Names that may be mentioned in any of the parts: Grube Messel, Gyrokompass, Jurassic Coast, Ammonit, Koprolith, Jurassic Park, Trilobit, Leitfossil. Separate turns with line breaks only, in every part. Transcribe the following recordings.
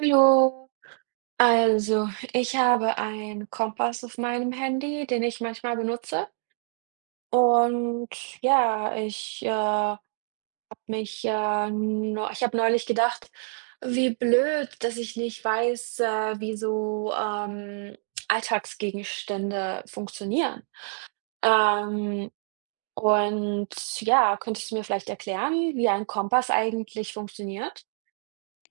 Hallo, also ich habe einen Kompass auf meinem Handy, den ich manchmal benutze. Und ja, ich habe ich habe neulich gedacht, wie blöd, dass ich nicht weiß, wie so Alltagsgegenstände funktionieren. Ähm, und ja, könntest du mir vielleicht erklären, wie ein Kompass eigentlich funktioniert?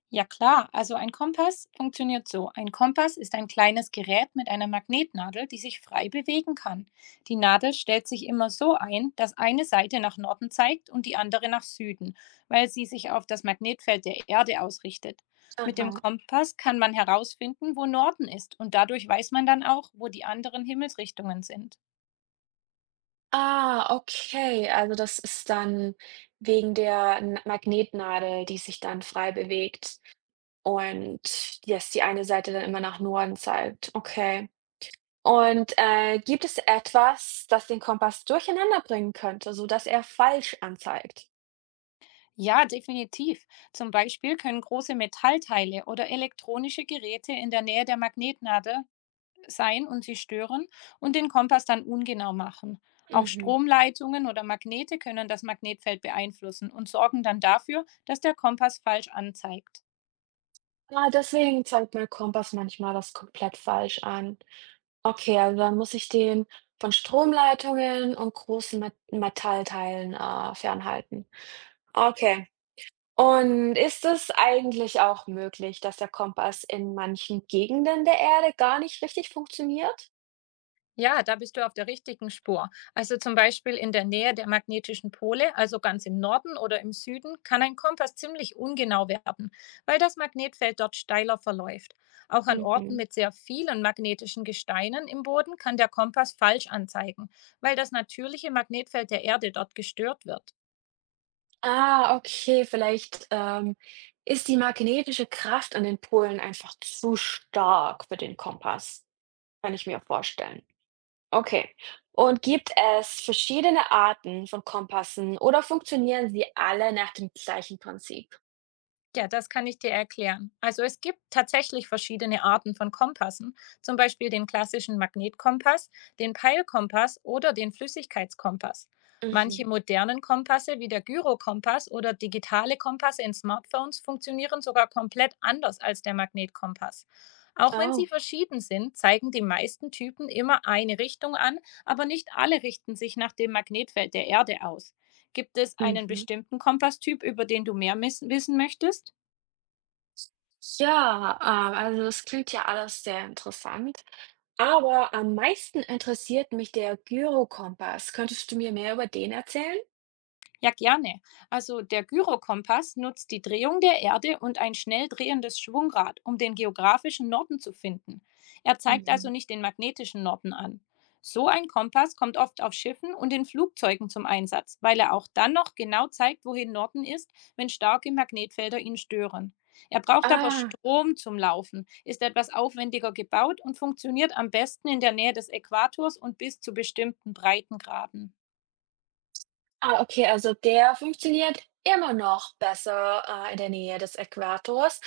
Ja klar, also ein Kompass funktioniert so. Ein Kompass ist ein kleines Gerät mit einer Magnetnadel, die sich frei bewegen kann. Die Nadel stellt sich immer so ein, dass eine Seite nach Norden zeigt und die andere nach Süden, weil sie sich auf das Magnetfeld der Erde ausrichtet. Mit dem
Aha.
Kompass kann man herausfinden, wo Norden ist und dadurch weiß man dann auch, wo die anderen Himmelsrichtungen sind.
Ah, okay. Also das ist dann wegen der N Magnetnadel, die sich dann frei bewegt und dass die eine Seite dann immer nach Norden zeigt. Okay. Und, gibt es etwas, das den Kompass durcheinander bringen könnte, sodass er falsch anzeigt?
Ja, definitiv. Zum Beispiel können große Metallteile oder elektronische Geräte in der Nähe der Magnetnadel sein und sie stören und den Kompass dann ungenau machen. Auch
Mhm.
Stromleitungen oder Magnete können das Magnetfeld beeinflussen und sorgen dann dafür, dass der Kompass falsch anzeigt.
Ah, deswegen zeigt mein Kompass manchmal das komplett falsch an. Okay, also dann muss ich den von Stromleitungen und großen Me Metallteilen, fernhalten. Okay. Und ist es eigentlich auch möglich, dass der Kompass in manchen Gegenden der Erde gar nicht richtig funktioniert?
Ja, da bist du auf der richtigen Spur. Also zum Beispiel in der Nähe der magnetischen Pole, also ganz im Norden oder im Süden, kann ein Kompass ziemlich ungenau werden, weil das Magnetfeld dort steiler verläuft. Auch an Orten
Mhm.
mit sehr vielen magnetischen Gesteinen im Boden kann der Kompass falsch anzeigen, weil das natürliche Magnetfeld der Erde dort gestört wird.
Ah, okay, vielleicht ist die magnetische Kraft an den Polen einfach zu stark für den Kompass, kann ich mir vorstellen. Okay. Und gibt es verschiedene Arten von Kompassen oder funktionieren sie alle nach dem gleichen Prinzip?
Ja, das kann ich dir erklären. Also es gibt tatsächlich verschiedene Arten von Kompassen, zum Beispiel den klassischen Magnetkompass, den Peilkompass oder den Flüssigkeitskompass. Manche
Mhm.
modernen Kompasse wie der Gyrokompass oder digitale Kompasse in Smartphones funktionieren sogar komplett anders als der Magnetkompass. Auch wenn sie
Oh.
verschieden sind, zeigen die meisten Typen immer eine Richtung an, aber nicht alle richten sich nach dem Magnetfeld der Erde aus. Gibt es einen
Mhm.
bestimmten Kompasstyp, über den du mehr wissen möchtest?
Ja, also das klingt ja alles sehr interessant. Aber am meisten interessiert mich der Gyrokompass. Könntest du mir mehr über den erzählen?
Ja, gerne. Also der Gyrokompass nutzt die Drehung der Erde und ein schnell drehendes Schwungrad, um den geografischen Norden zu finden. Er zeigt also
Mhm.
nicht den magnetischen Norden an. So ein Kompass kommt oft auf Schiffen und in Flugzeugen zum Einsatz, weil er auch dann noch genau zeigt, wohin Norden ist, wenn starke Magnetfelder ihn stören. Er braucht aber
Ah,
Strom zum Laufen, ist etwas aufwendiger gebaut und funktioniert am besten in der Nähe des Äquators und bis zu bestimmten Breitengraden.
ah, okay, also der funktioniert immer noch besser, in der Nähe des Äquators,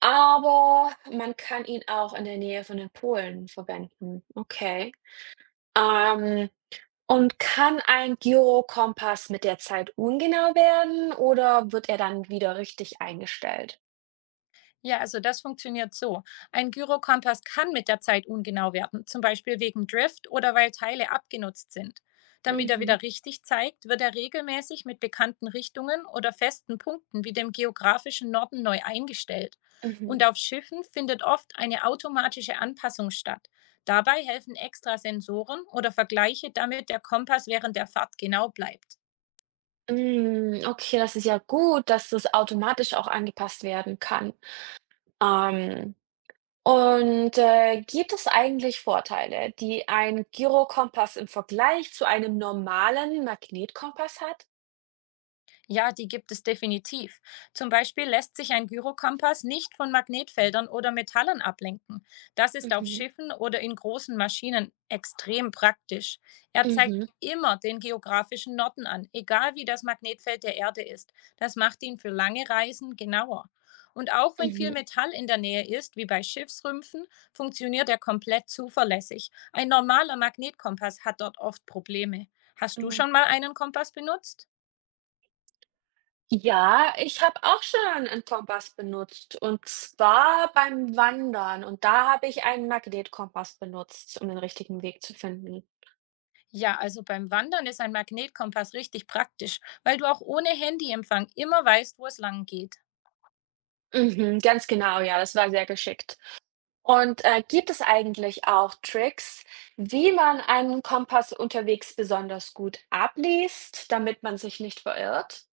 aber man kann ihn auch in der Nähe von den Polen verwenden. Okay. Ähm, und kann ein Gyrokompass mit der Zeit ungenau werden oder wird er dann wieder richtig eingestellt?
Ja, also das funktioniert so. Ein Gyrokompass kann mit der Zeit ungenau werden, zum Beispiel wegen Drift oder weil Teile abgenutzt sind. Damit er
Mhm,
wieder richtig zeigt, wird er regelmäßig mit bekannten Richtungen oder festen Punkten wie dem geografischen Norden neu eingestellt.
mhm.
Und auf Schiffen findet oft eine automatische Anpassung statt. Dabei helfen extra Sensoren oder Vergleiche, damit der Kompass während der Fahrt genau bleibt.
Hm, okay, das ist ja gut, dass das automatisch auch angepasst werden kann. Ähm Und, gibt es eigentlich Vorteile, die ein Gyrokompass im Vergleich zu einem normalen Magnetkompass hat?
Ja, die gibt es definitiv. Zum Beispiel lässt sich ein Gyrokompass nicht von Magnetfeldern oder Metallen ablenken. Das ist auf
Mhm,
Schiffen oder in großen Maschinen extrem praktisch. Er zeigt
mhm,
immer den geografischen Norden an, egal wie das Magnetfeld der Erde ist. Das macht ihn für lange Reisen genauer. Und auch wenn viel
mhm.
Metall in der Nähe ist, wie bei Schiffsrümpfen, funktioniert er komplett zuverlässig. Ein normaler Magnetkompass hat dort oft Probleme. Hast du
Hm,
schon mal einen Kompass benutzt?
ja, ich habe auch schon einen Kompass benutzt und zwar beim Wandern, und da habe ich einen Magnetkompass benutzt, um den richtigen Weg zu finden.
Ja, also beim Wandern ist ein Magnetkompass richtig praktisch, weil du auch ohne Handyempfang immer weißt, wo es lang geht.
Mhm, ganz genau, ja, das war sehr geschickt. Und, gibt es eigentlich auch Tricks, wie man einen Kompass unterwegs besonders gut abliest, damit man sich nicht verirrt?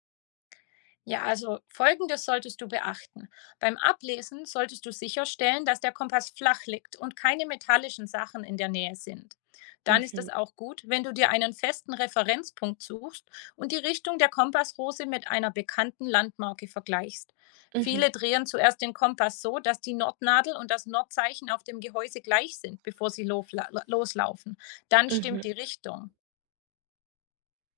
Ja, also Folgendes solltest du beachten. Beim Ablesen solltest du sicherstellen, dass der Kompass flach liegt und keine metallischen Sachen in der Nähe sind. Dann ist es
Mhm,
auch gut, wenn du dir einen festen Referenzpunkt suchst und die Richtung der Kompassrose mit einer bekannten Landmarke vergleichst.
mhm,
Viele drehen zuerst den Kompass so, dass die Nordnadel und das Nordzeichen auf dem Gehäuse gleich sind, bevor sie loslaufen. Dann
mhm.
stimmt die Richtung.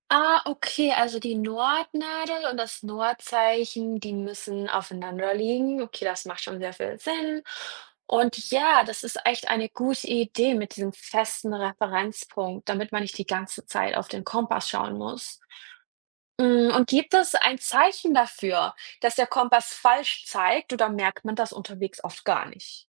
Ah, okay, also die Nordnadel und das Nordzeichen, die müssen aufeinander liegen. Okay, das macht schon sehr viel Sinn. Und ja, das ist echt eine gute Idee mit diesem festen Referenzpunkt, damit man nicht die ganze Zeit auf den Kompass schauen muss. Hm, und gibt es ein Zeichen dafür, dass der Kompass falsch zeigt oder merkt man das unterwegs oft gar nicht?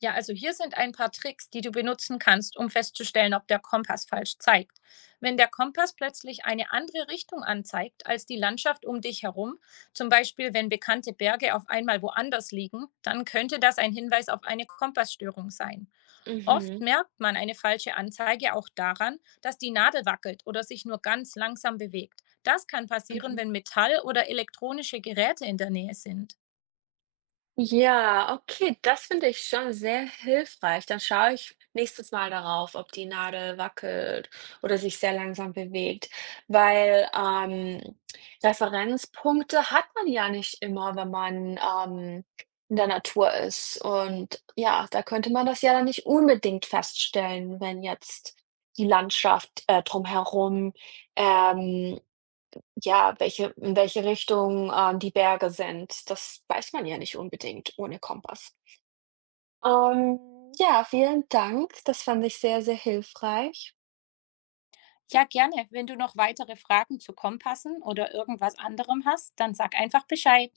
Ja, also hier sind ein paar Tricks, die du benutzen kannst, um festzustellen, ob der Kompass falsch zeigt. Wenn der Kompass plötzlich eine andere Richtung anzeigt als die Landschaft um dich herum, zum Beispiel wenn bekannte Berge auf einmal woanders liegen, dann könnte das ein Hinweis auf eine Kompassstörung sein. Oft
Mhm,
merkt man eine falsche Anzeige auch daran, dass die Nadel wackelt oder sich nur ganz langsam bewegt. Das kann passieren,
mhm.
wenn Metall- oder elektronische Geräte in der Nähe sind.
Ja, okay, das finde ich schon sehr hilfreich. Dann schaue ich nächstes Mal darauf, ob die Nadel wackelt oder sich sehr langsam bewegt, weil, Referenzpunkte hat man ja nicht immer, wenn man, in der Natur ist, und ja, da könnte man das ja dann nicht unbedingt feststellen, wenn jetzt die Landschaft, drumherum, ähm ja, welche in welche Richtung, die Berge sind, das weiß man ja nicht unbedingt ohne Kompass. Ähm, ja, vielen Dank. Das fand ich sehr, sehr hilfreich.
Ja, gerne. Wenn du noch weitere Fragen zu Kompassen oder irgendwas anderem hast, dann sag einfach Bescheid.